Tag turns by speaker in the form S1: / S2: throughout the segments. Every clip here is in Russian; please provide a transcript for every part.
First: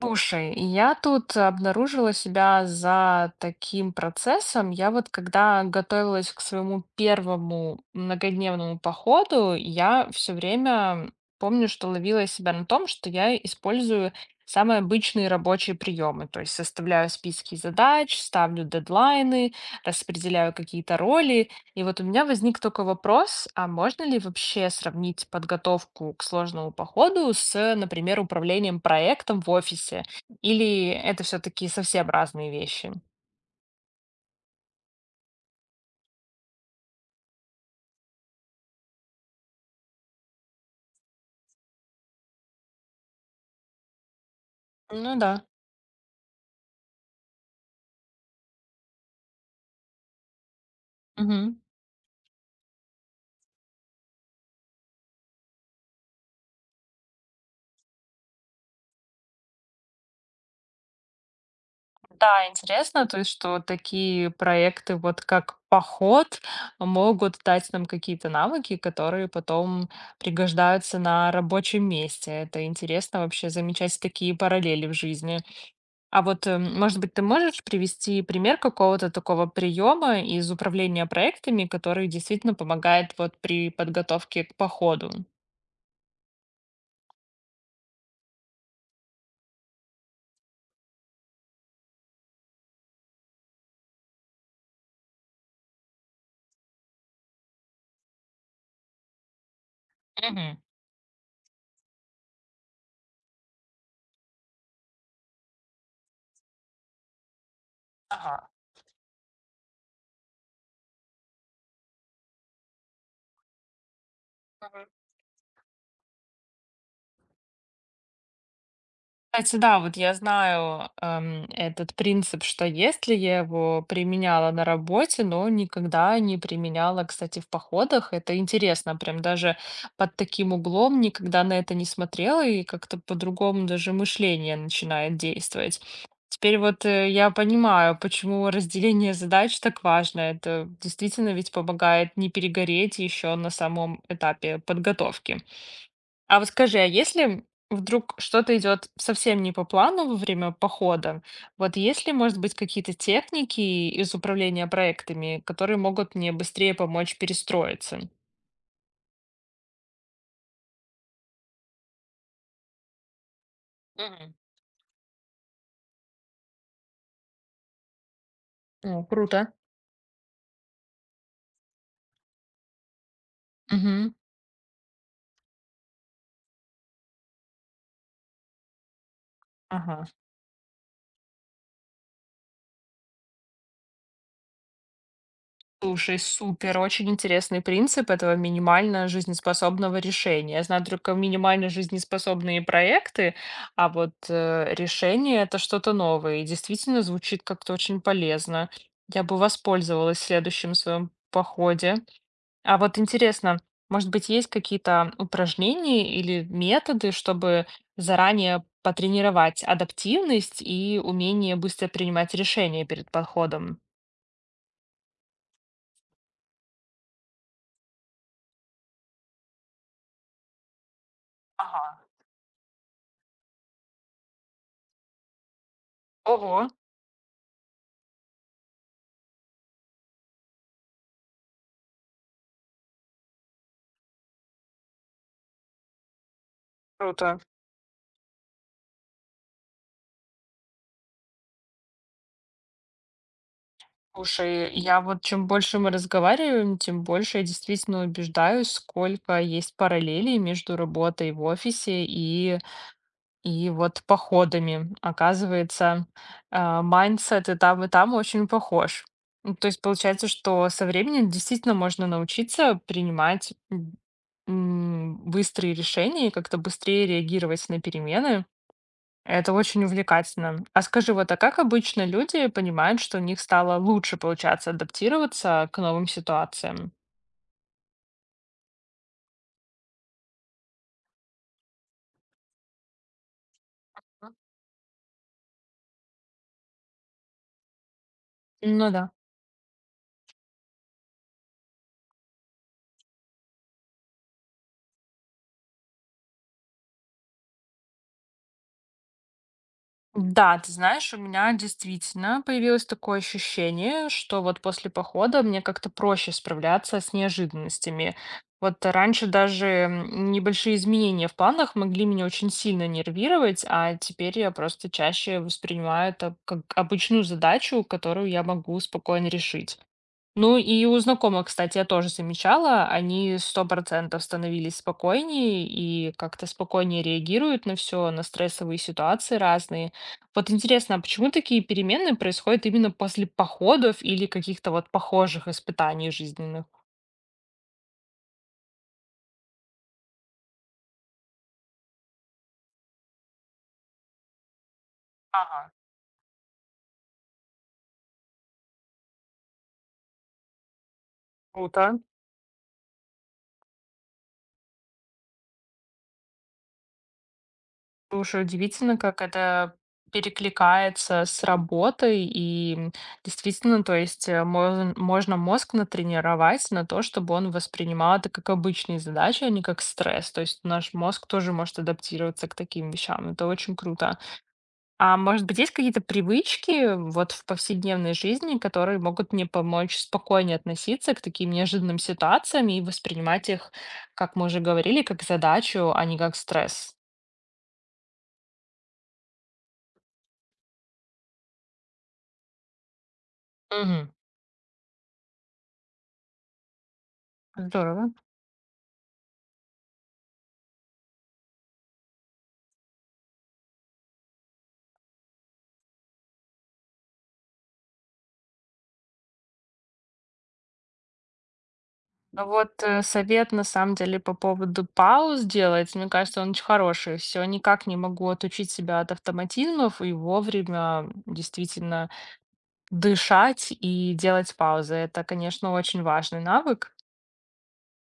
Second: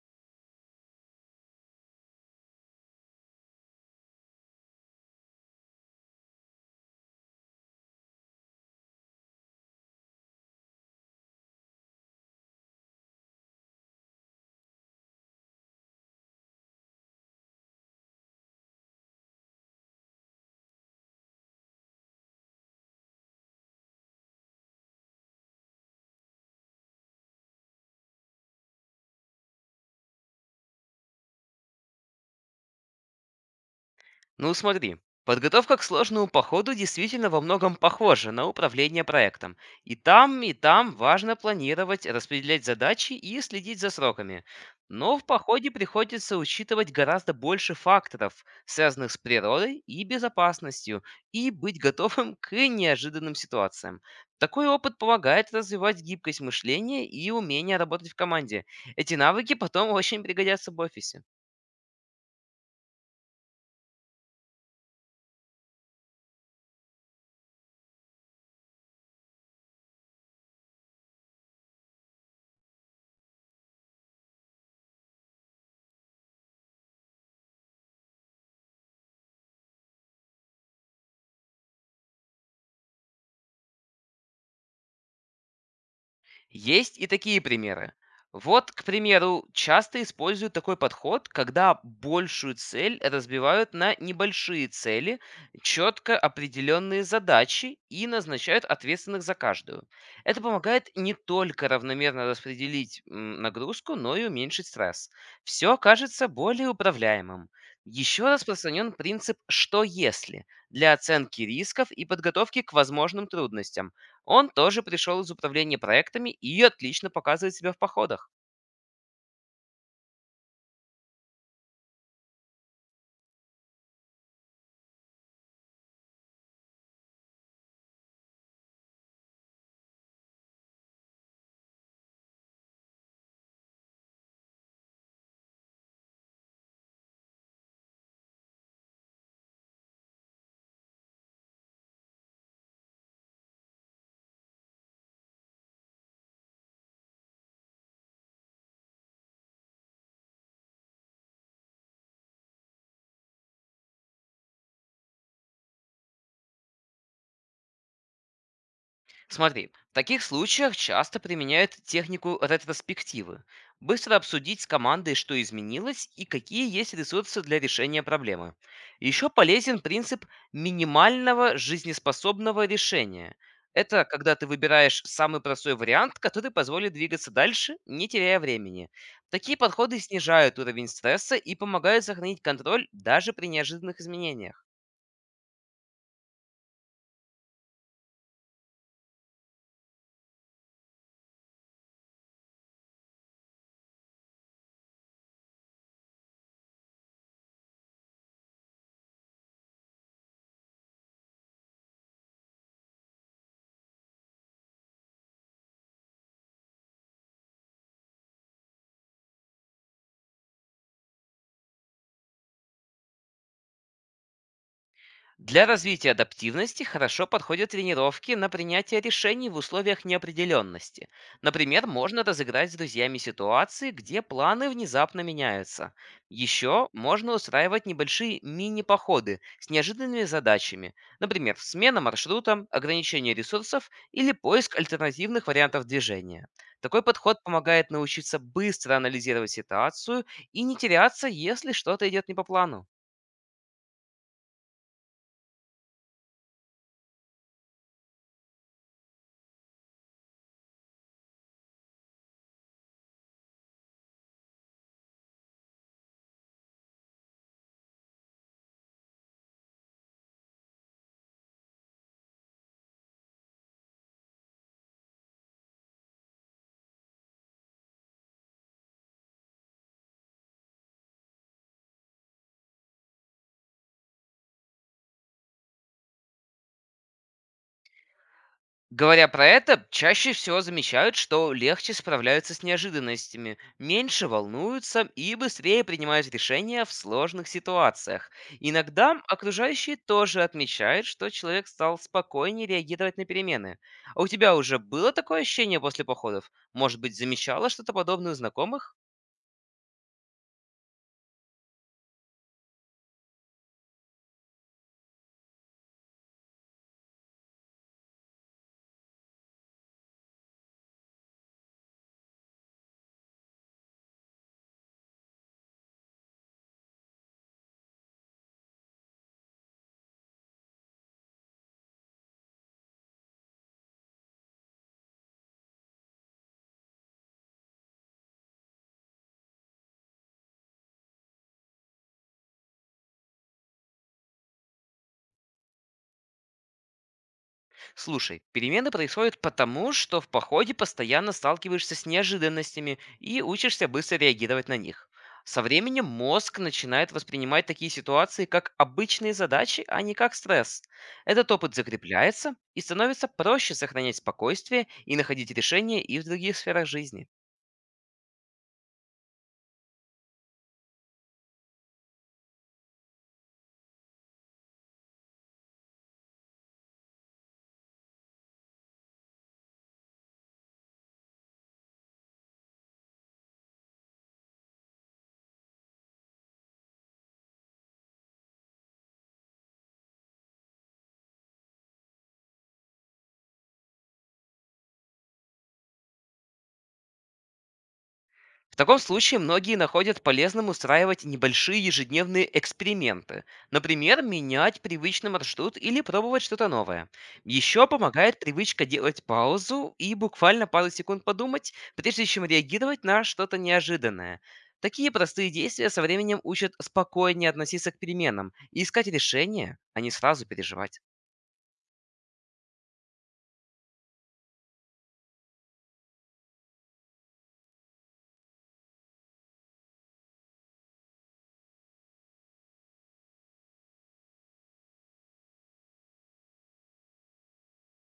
S1: Слушай, я тут обнаружила себя за таким процессом. Я вот когда готовилась к своему первому многодневному походу, я все время помню, что ловила себя на том, что я использую самые обычные рабочие приемы. То есть составляю списки задач, ставлю дедлайны, распределяю какие-то роли. И вот у меня возник только вопрос, а можно ли вообще сравнить подготовку к сложному походу с, например, управлением проектом в офисе? Или это все-таки совсем разные вещи?
S2: Ну смотри, подготовка к сложному походу действительно во многом похожа на управление проектом. И там важно планировать, распределять задачи и следить за сроками.
S1: Ну
S2: Но в
S1: да.
S2: походе приходится учитывать гораздо больше факторов, связанных с природой и безопасностью, и
S1: Мгм.
S2: быть готовым к неожиданным ситуациям. Такой опыт помогает развивать гибкость мышления и умение работать в команде. Эти навыки потом очень пригодятся в офисе.
S1: Да, интересно, то есть, что такие проекты, вот как поход, могут дать нам какие-то навыки, которые потом пригождаются на рабочем месте. Это интересно вообще замечать такие параллели в жизни. А вот, может быть, ты можешь привести пример какого-то такого приема из управления проектами, который действительно помогает вот при подготовке к походу?
S2: Есть и такие примеры. Вот, к примеру, часто используют такой подход, когда большую цель разбивают на небольшие цели, четко определенные задачи и назначают ответственных за каждую. Это
S1: Мгм.
S2: помогает не только равномерно распределить нагрузку, но и уменьшить стресс. Все кажется более управляемым. Еще
S1: Ага.
S2: распространен принцип «что если» для оценки рисков и подготовки к возможным трудностям. Он тоже пришел из управления проектами и отлично показывает себя в походах.
S1: Кстати, да, вот я знаю, этот принцип, что если я его применяла на работе, но никогда не применяла, кстати, в походах. Это интересно, прям даже под таким углом никогда на это не смотрела, и как-то по-другому даже мышление начинает действовать. Теперь вот я понимаю, почему разделение задач так важно. Это действительно ведь помогает не перегореть еще на самом этапе подготовки. А вот скажи, а если вдруг что-то идет совсем не по плану во время похода, вот есть ли, может быть, какие-то техники из управления проектами, которые могут мне быстрее помочь перестроиться?
S2: Смотри, в таких случаях часто применяют технику ретроспективы. Быстро
S1: Мгм.
S2: обсудить с командой, что изменилось и какие есть ресурсы для решения проблемы.
S1: О,
S2: Еще
S1: круто.
S2: полезен принцип минимального жизнеспособного решения. Это
S1: Мгм.
S2: когда ты выбираешь самый простой вариант, который позволит двигаться дальше, не теряя времени. Такие подходы
S1: Ага.
S2: снижают уровень стресса и помогают сохранить контроль даже при неожиданных изменениях.
S1: Слушай, супер, очень интересный принцип этого минимально жизнеспособного решения. Я знаю только минимально жизнеспособные проекты, а вот решение это что-то новое. И действительно звучит как-то очень полезно. Я бы воспользовалась в следующем своем походе. А вот интересно, может быть, есть какие-то упражнения или методы, чтобы заранее потренировать адаптивность и умение быстро принимать решения перед походом?
S2: Для развития адаптивности хорошо подходят тренировки на принятие решений в условиях неопределенности. Например,
S1: Ага.
S2: можно разыграть с друзьями ситуации, где планы внезапно меняются.
S1: Ого,
S2: Еще можно устраивать небольшие мини-походы с неожиданными задачами. Например, смена маршрута, ограничение ресурсов или поиск альтернативных вариантов движения. Такой
S1: круто.
S2: подход помогает научиться быстро анализировать ситуацию и не теряться, если что-то идет не по плану.
S1: Слушай, я вот чем больше мы разговариваем, тем больше я действительно убеждаюсь, сколько есть параллелей между работой в офисе и вот походами. Оказывается, майндсет и там очень похож. Ну, то есть получается, что со временем действительно можно научиться принимать быстрые решения и как-то быстрее реагировать на перемены. Это очень увлекательно. А скажи, вот, а как обычно люди понимают, что у них стало лучше получаться адаптироваться к новым ситуациям?
S2: Говоря про это, чаще всего замечают, что легче справляются с неожиданностями, меньше волнуются и быстрее принимают решения в сложных ситуациях.
S1: Ну да.
S2: Иногда окружающие тоже отмечают, что человек стал спокойнее реагировать на перемены. А у тебя уже было такое ощущение после походов? Может быть, замечала что-то подобное у знакомых?
S1: Да, ты знаешь, у меня действительно появилось такое ощущение, что вот после похода мне как-то проще справляться с неожиданностями. Вот раньше даже небольшие изменения в планах могли меня очень сильно нервировать, а теперь я просто чаще воспринимаю это как обычную задачу, которую я могу спокойно решить. Ну, и у знакомых, кстати, я тоже замечала, они сто процентов становились спокойнее и как-то спокойнее реагируют на все, на стрессовые ситуации разные. Вот интересно, а почему такие перемены происходят именно после походов или каких-то вот похожих испытаний жизненных?
S2: Слушай, перемены происходят потому, что в походе постоянно сталкиваешься с неожиданностями и учишься быстро реагировать на них. Со
S1: Ага,
S2: временем мозг начинает воспринимать такие ситуации как обычные задачи, а не как стресс. Этот опыт
S1: круто.
S2: закрепляется и становится проще сохранять спокойствие и находить решения и в других сферах жизни.
S1: Слушай, удивительно, как это перекликается с работой. И действительно, то есть можно мозг натренировать на то, чтобы он воспринимал это как обычные задачи, а не как стресс. То есть наш мозг тоже может адаптироваться к таким вещам. Это очень круто. А может быть, есть какие-то привычки вот в повседневной жизни, которые могут мне помочь спокойнее относиться к таким неожиданным ситуациям и воспринимать их, как мы уже говорили, как задачу, а не как стресс?
S2: В таком случае многие находят полезным устраивать небольшие ежедневные эксперименты.
S1: Мгм.
S2: Например, менять привычный маршрут или пробовать что-то новое. Еще
S1: Здорово.
S2: помогает привычка делать паузу и буквально пару секунд подумать, прежде чем реагировать на что-то неожиданное. Такие простые действия со временем учат спокойнее относиться к переменам и искать решения, а не сразу переживать.
S1: Ну вот совет на самом деле по поводу пауз делать, мне кажется, он очень хороший. Все, никак не могу отучить себя от автоматизмов и вовремя действительно дышать и делать паузы. Это, конечно, очень важный навык.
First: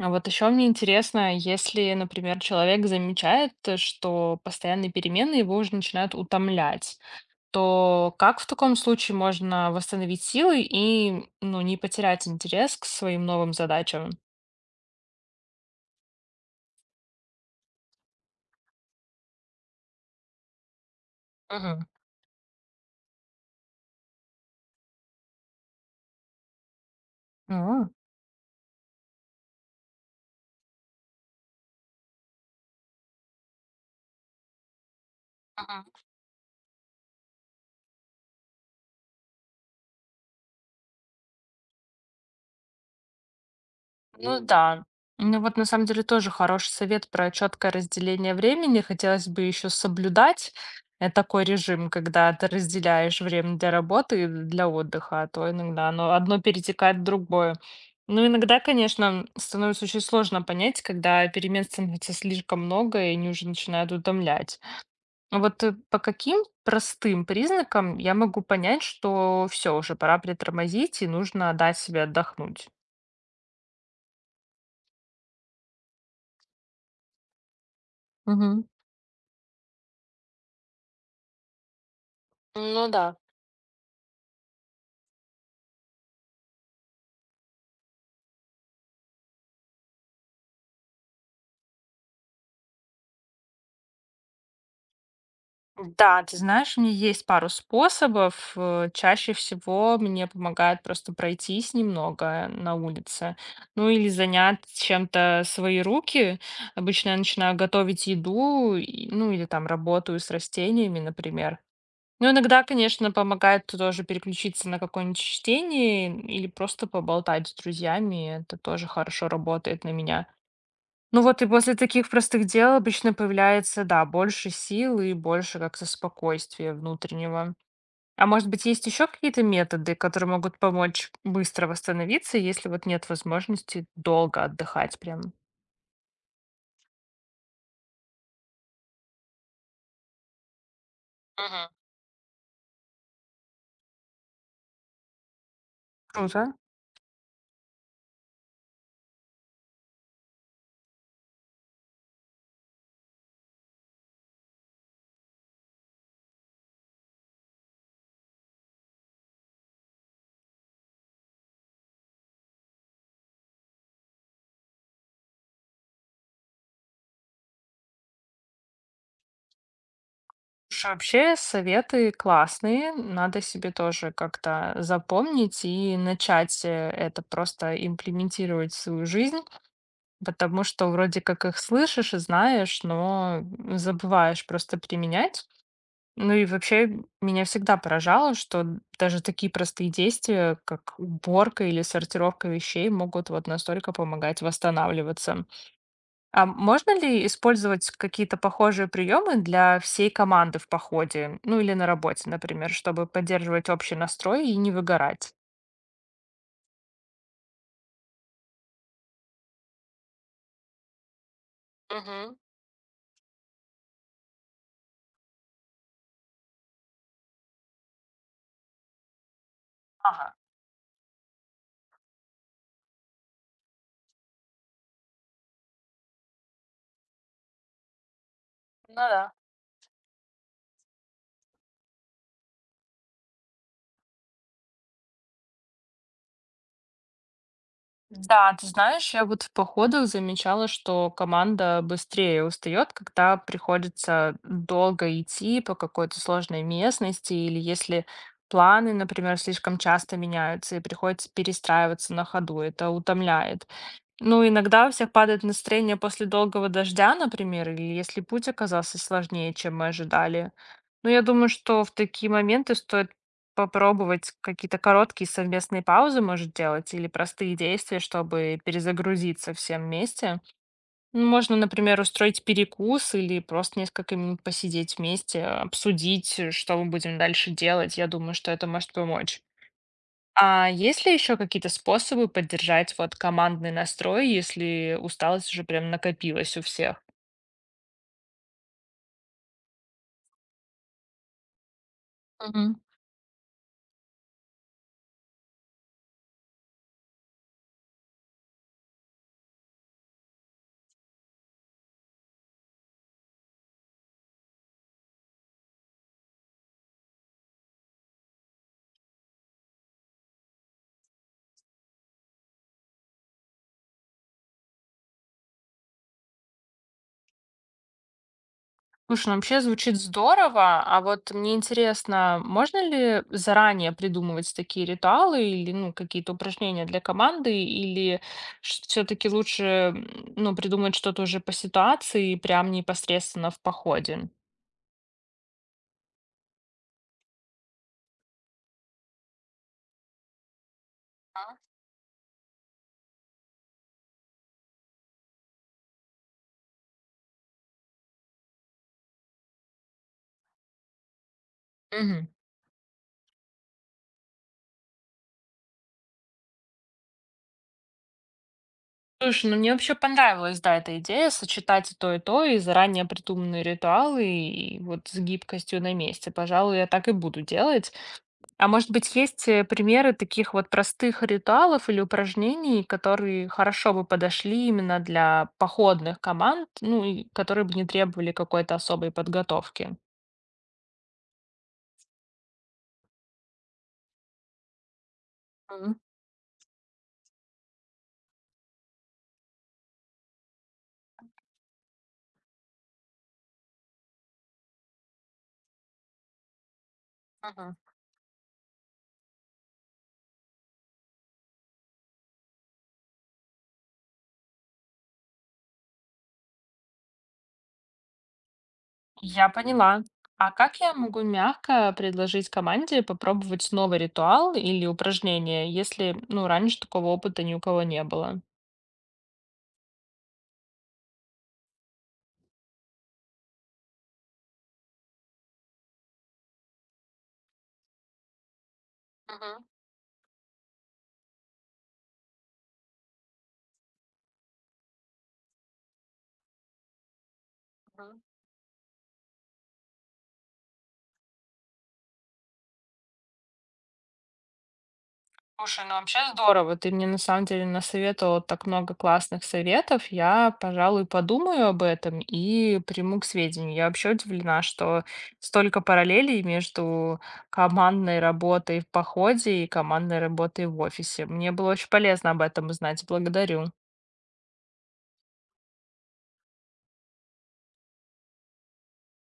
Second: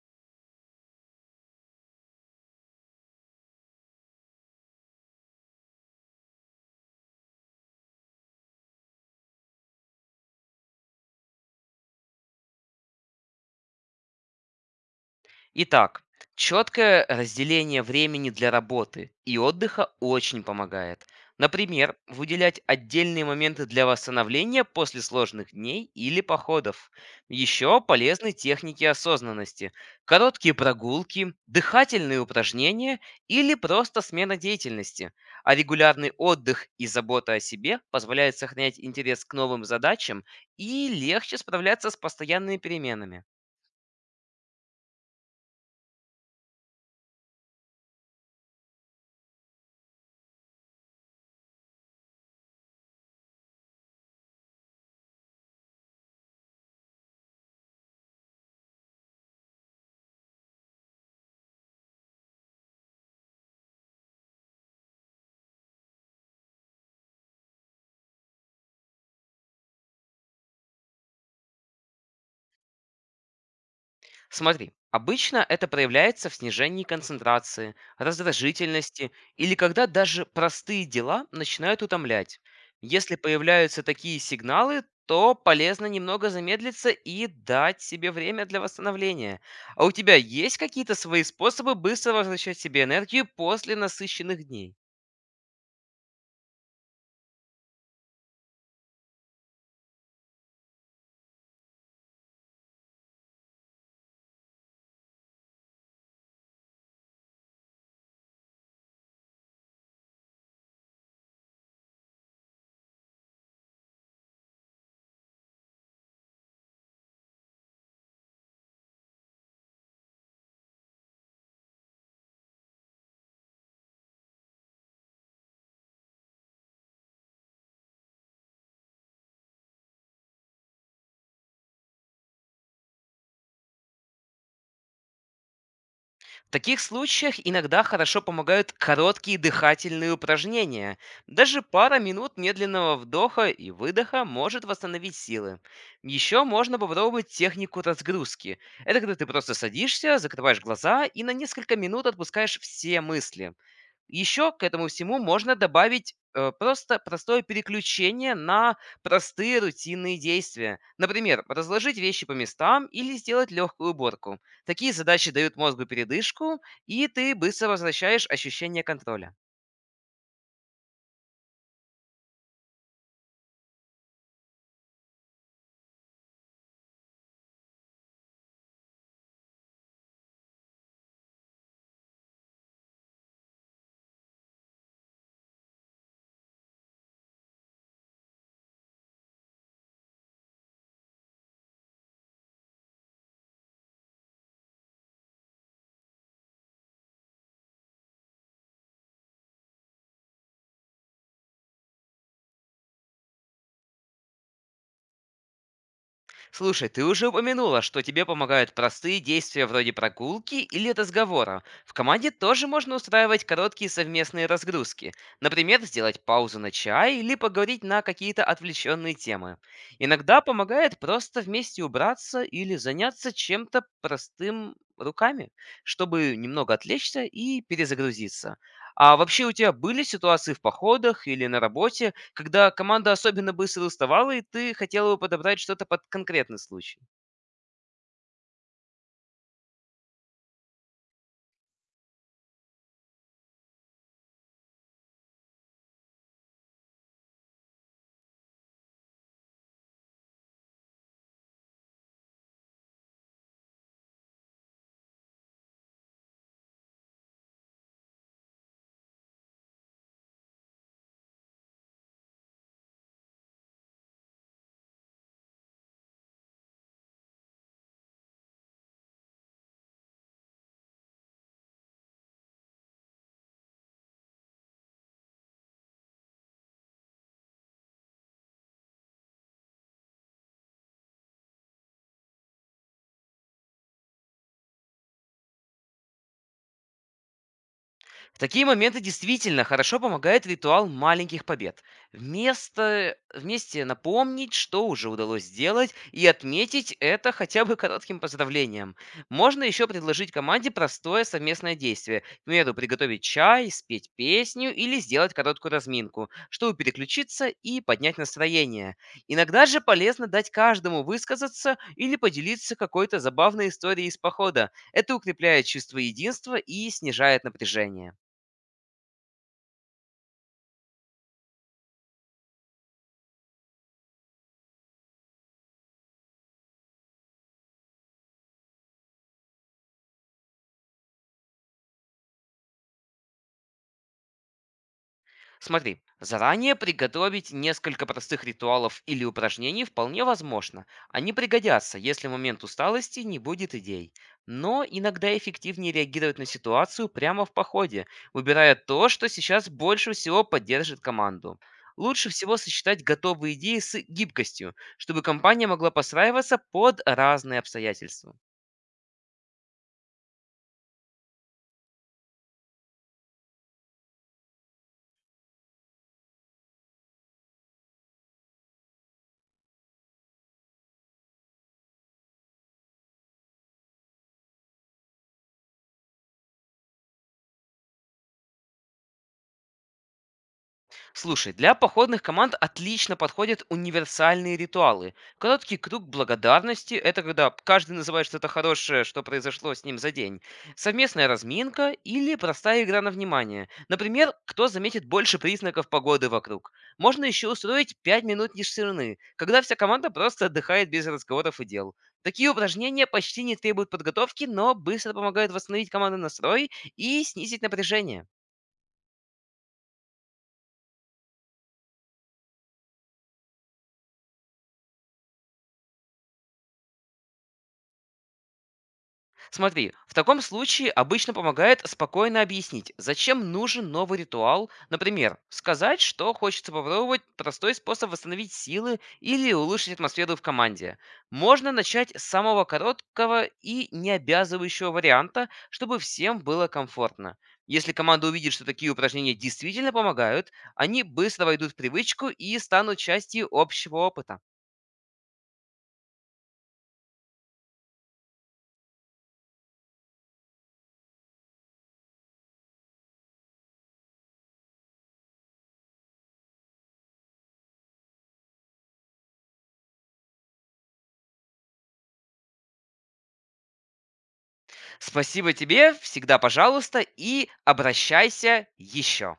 S1: А вот еще мне интересно, если, например, человек замечает, что постоянные перемены его уже начинают утомлять, то как в таком случае можно восстановить силы и, ну, не потерять интерес к своим новым задачам?
S2: Итак, четкое разделение времени для работы и отдыха очень помогает.
S1: Мгм.
S2: Например, выделять отдельные моменты для восстановления после сложных дней или походов. Еще
S1: А.
S2: полезны техники осознанности, короткие прогулки, дыхательные упражнения или просто смена деятельности. А
S1: Мгм.
S2: регулярный отдых и забота о себе позволяет сохранять интерес к новым задачам и легче справляться с постоянными переменами.
S1: Ну да. Ну вот на самом деле тоже хороший совет про четкое разделение времени. Хотелось бы еще соблюдать такой режим, когда ты разделяешь время для работы и для отдыха, а то иногда оно одно перетекает в другое. Ну, иногда, конечно, становится очень сложно понять, когда перемен становится слишком много, и они уже начинают утомлять. А вот по каким простым признакам я могу понять, что все, уже пора притормозить, и нужно дать себе отдохнуть?
S2: Смотри, обычно это проявляется в снижении концентрации,
S1: Мгм.
S2: раздражительности или когда даже простые дела начинают утомлять.
S1: Ну да.
S2: Если появляются такие сигналы, то полезно немного замедлиться и дать себе время для восстановления. А у тебя есть какие-то свои способы быстро возвращать себе энергию после насыщенных дней?
S1: Да, ты знаешь, у меня есть пару способов. Чаще всего мне помогает просто пройтись немного на улице, ну или занять чем-то свои руки. Обычно я начинаю готовить еду, ну или там работаю с растениями, например. Ну, иногда, конечно, помогает тоже переключиться на какое-нибудь чтение или просто поболтать с друзьями. Это тоже хорошо работает на меня. Ну вот и после таких простых дел обычно появляется, да, больше сил и больше как-то спокойствия внутреннего. А может быть, есть еще какие-то методы, которые могут помочь быстро восстановиться, если вот нет возможности долго отдыхать прям?
S2: В таких случаях иногда хорошо помогают короткие дыхательные упражнения. Даже
S1: Мгм.
S2: пара минут медленного вдоха и выдоха может восстановить силы. Еще
S1: Круто.
S2: можно попробовать технику разгрузки. Это когда ты просто садишься, закрываешь глаза и на несколько минут отпускаешь все мысли. Еще к этому всему можно добавить просто простое переключение на простые рутинные действия. Например, разложить вещи по местам или сделать легкую уборку. Такие задачи дают мозгу передышку, и ты быстро возвращаешь ощущение контроля.
S1: Слушай, вообще советы классные, надо себе тоже как-то запомнить и начать это просто имплементировать в свою жизнь, потому что вроде как их слышишь и знаешь, но забываешь просто применять. Ну и вообще меня всегда поражало, что даже такие простые действия, как уборка или сортировка вещей, могут вот настолько помогать восстанавливаться. А можно ли использовать какие-то похожие приемы для всей команды в походе, ну или на работе, например, чтобы поддерживать общий настрой и не выгорать?
S2: Слушай, ты уже упомянула, что тебе помогают простые действия вроде прогулки или разговора. В команде
S1: Мгм.
S2: тоже можно устраивать короткие совместные разгрузки. Например, сделать паузу на чай или поговорить на какие-то отвлеченные темы.
S1: Ага,
S2: Иногда помогает просто вместе убраться или заняться чем-то простым руками, чтобы немного отвлечься и перезагрузиться.
S1: ну
S2: А
S1: да.
S2: вообще у тебя были ситуации в походах или на работе, когда команда особенно быстро уставала, и ты хотела бы подобрать что-то под конкретный случай?
S1: Да, ты знаешь, я вот в походах замечала, что команда быстрее устает, когда приходится долго идти по какой-то сложной местности, или если планы, например, слишком часто меняются и приходится перестраиваться на ходу, это утомляет. Ну, иногда у всех падает настроение после долгого дождя, например, или если путь оказался сложнее, чем мы ожидали. Но я думаю, что в такие моменты стоит попробовать какие-то короткие совместные паузы, может, делать, или простые действия, чтобы перезагрузиться всем вместе. Ну, можно, например, устроить перекус или просто несколько минут посидеть вместе, обсудить, что мы будем дальше делать. Я думаю, что это может помочь. А есть ли еще какие-то способы поддержать вот командный настрой, если усталость уже прям накопилась у всех?
S2: В такие моменты действительно хорошо помогает ритуал маленьких побед.
S1: Мгм.
S2: Вместе напомнить, что уже удалось сделать, и отметить это хотя бы коротким поздравлением. Можно еще предложить команде простое совместное действие. К примеру, приготовить чай, спеть песню или сделать короткую разминку, чтобы переключиться и поднять настроение. Иногда же полезно дать каждому высказаться или поделиться какой-то забавной историей из похода. Это укрепляет чувство единства и снижает напряжение.
S1: Слушай, ну вообще звучит здорово, а вот мне интересно, можно ли заранее придумывать такие ритуалы или ну, какие-то упражнения для команды, или все-таки лучше ну, придумать что-то уже по ситуации и прям непосредственно в походе?
S2: Смотри, заранее приготовить несколько простых ритуалов или упражнений вполне возможно. Они
S1: А.
S2: пригодятся, если в момент усталости не будет идей. Но иногда эффективнее реагировать на ситуацию прямо в походе, выбирая то, что сейчас больше всего поддержит команду.
S1: Мгм.
S2: Лучше всего сочетать готовые идеи с гибкостью, чтобы компания могла подстраиваться под разные обстоятельства.
S1: Слушай, ну мне вообще понравилась, да, эта идея сочетать и то, и то, и заранее придуманные ритуалы, и вот с гибкостью на месте. Пожалуй, я так и буду делать. А может быть, есть примеры таких вот простых ритуалов или упражнений, которые хорошо бы подошли именно для походных команд, ну и которые бы не требовали какой-то особой подготовки?
S2: Слушай, для походных команд отлично подходят универсальные ритуалы. Короткий
S1: Мгм.
S2: круг благодарности– это когда каждый называет что-то хорошее, что произошло с ним за день. Совместная разминка или простая игра на внимание. Например, кто заметит больше признаков погоды вокруг. Можно еще
S1: Мгм.
S2: устроить 5 минут тишины, когда вся команда просто отдыхает без разговоров и дел. Такие упражнения почти не требуют подготовки, но быстро помогают восстановить командный настрой и снизить напряжение.
S1: Я поняла. А как я могу мягко предложить команде попробовать новый ритуал или упражнение, если, ну, раньше такого опыта ни у кого не было?
S2: Смотри, в таком случае обычно помогает спокойно объяснить, зачем нужен новый ритуал. Например, сказать, что хочется попробовать простой способ восстановить силы или
S1: Мгм,
S2: улучшить атмосферу в команде. Можно начать с самого короткого и необязывающего варианта, чтобы всем было комфортно. Если
S1: мгм.
S2: команда увидит, что такие упражнения действительно помогают, они быстро войдут в привычку и станут частью общего опыта.
S1: Слушай, ну вообще здорово. Ты мне на самом деле насоветовала так много классных советов. Я, пожалуй, подумаю об этом и приму к сведению. Я вообще удивлена, что столько параллелей между командной работой в походе и командной работой в офисе. Мне было очень полезно об этом узнать. Благодарю.
S2: Спасибо тебе, всегда пожалуйста, и обращайся еще.